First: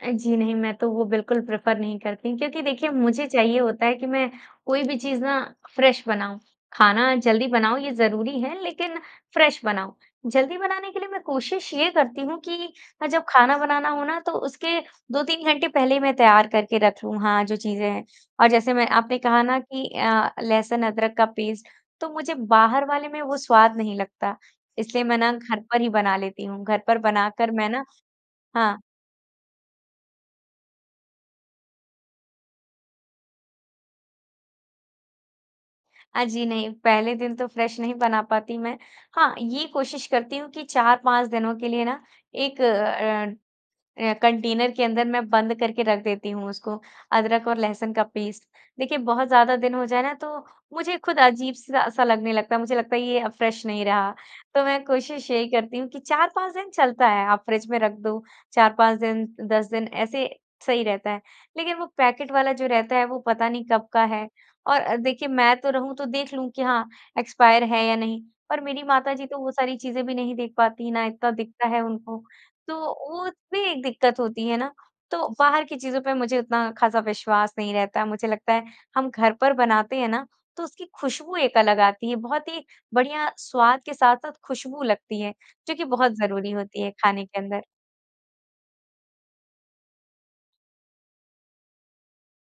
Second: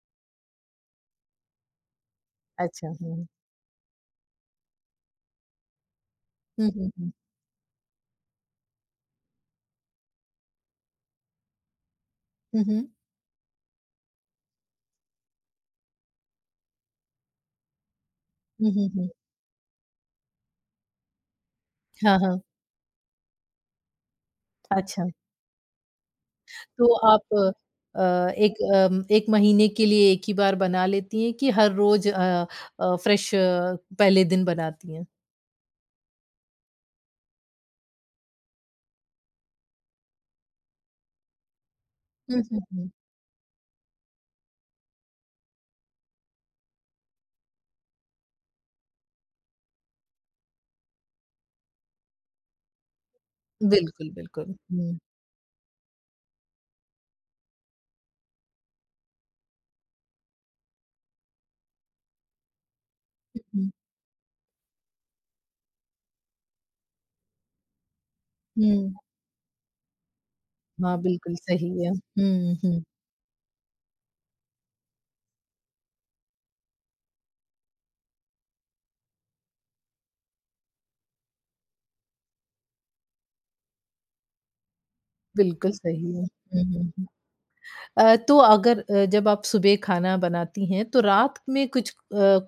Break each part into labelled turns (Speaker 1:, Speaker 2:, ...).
Speaker 1: अ, जी नहीं, मैं तो वो बिल्कुल प्रेफर नहीं करती क्योंकि
Speaker 2: अच्छा,
Speaker 1: देखिए
Speaker 2: हुँ।
Speaker 1: मुझे चाहिए होता है कि मैं कोई भी चीज ना फ्रेश बनाऊँ,
Speaker 2: हुँ, हुँ, हुँ।
Speaker 1: खाना जल्दी बनाऊँ ये ज़रूरी है लेकिन फ्रेश बनाऊँ। जल्दी बनाने के लिए मैं कोशिश ये करती हूँ
Speaker 2: हुँ,
Speaker 1: कि
Speaker 2: हुँ।
Speaker 1: अ, जब खाना बनाना हो ना तो उसके 2-3 घंटे पहले ही मैं तैयार करके रखूँ हाँ, जो चीज़ें हैं। और
Speaker 2: हुँ,
Speaker 1: जैसे मैं
Speaker 2: हुँ, हुँ।
Speaker 1: आपने कहा ना कि अ, लहसुन-अदरक का पेस्ट तो
Speaker 2: हाँ,
Speaker 1: मुझे
Speaker 2: हाँ।
Speaker 1: बाहर वाले में वो स्वाद नहीं लगता इसलिए
Speaker 2: अच्छा।
Speaker 1: मैं ना घर पर ही बना लेती हूँ। घर
Speaker 2: तो
Speaker 1: पर
Speaker 2: आप अ
Speaker 1: बनाकर मैं ना
Speaker 2: अ, एक
Speaker 1: हाँ।
Speaker 2: अ, 1 महीने के लिए एक ही बार बना लेती है कि हर रोज अ अ, फ्रेश पहले दिन बनाती हैं?
Speaker 1: अ, जी नहीं, पहले दिन तो फ्रेश नहीं बना पाती मैं। हाँ, ये कोशिश करती हूँ कि 4-5 दिनों के लिए ना
Speaker 2: हुँ, हुँ,
Speaker 1: एक
Speaker 2: हुँ।
Speaker 1: अ अ, कंटेनर के अंदर मैं बंद करके रख देती हूँ उसको अदरक और लहसुन का पेस्ट। देखिए बहुत ज़्यादा दिन हो जाए ना तो मुझे खुद अजीब-सा स लगने लगता मुझे लगता है ये अब फ्रेश नहीं रहा।
Speaker 2: बिल्कुल, बिल्कुल।
Speaker 1: तो मैं
Speaker 2: हुँ।
Speaker 1: कोशिश यही करती हूँ कि 4-5 दिन चलता है आप फ्रिज में रख दो 4-5 दिन 10 दिन ऐसे सही रहता है। लेकिन वो पैकेट वाला जो रहता है वो पता नहीं
Speaker 2: उहुँ।
Speaker 1: कब का है? और देखिए मैं तो रहूँ तो देख लूँ कि हाँ, एक्सपायर है या नहीं पर मेरी
Speaker 2: हुँ।
Speaker 1: माताजी तो वो सारी चीज़ें भी नहीं देख पाती
Speaker 2: हाँ,
Speaker 1: ना इत्ता
Speaker 2: बिल्कुल
Speaker 1: दिखता है
Speaker 2: सही है।
Speaker 1: उनको,
Speaker 2: हुँ,
Speaker 1: तो
Speaker 2: हुँ।
Speaker 1: वो भी एक दिक्कत होती है ना, तो बाहर की चीज़ों पे मुझे उतना खासा विश्वास नहीं रहता। मुझे लगता है हम घर पर बनाते हैं ना तो उसकी खुशबू एक अलग आती है बहुत ही बढ़िया स्वाद के साथ-साथ खुशबू लगती है,
Speaker 2: बिल्कुल
Speaker 1: जो कि बहुत
Speaker 2: सही है।
Speaker 1: ज़रूरी
Speaker 2: हुँ,
Speaker 1: होती
Speaker 2: हुँ,
Speaker 1: है
Speaker 2: हुँ।
Speaker 1: खाने के अंदर।
Speaker 2: अ, तो अगर अ, जब आप सुबह खाना बनाती हैं तो रात में कुछ अ,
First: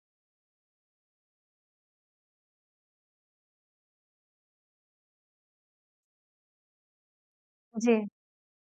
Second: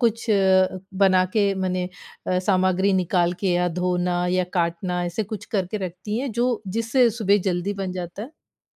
Speaker 2: कुछ अ, बना के मने अ, सामग्री निकाल के या धोना, या काटना ऐसे कुछ करके रखती हैं जो जिससे सुबह जल्दी बन
Speaker 1: जी।
Speaker 2: जाता है?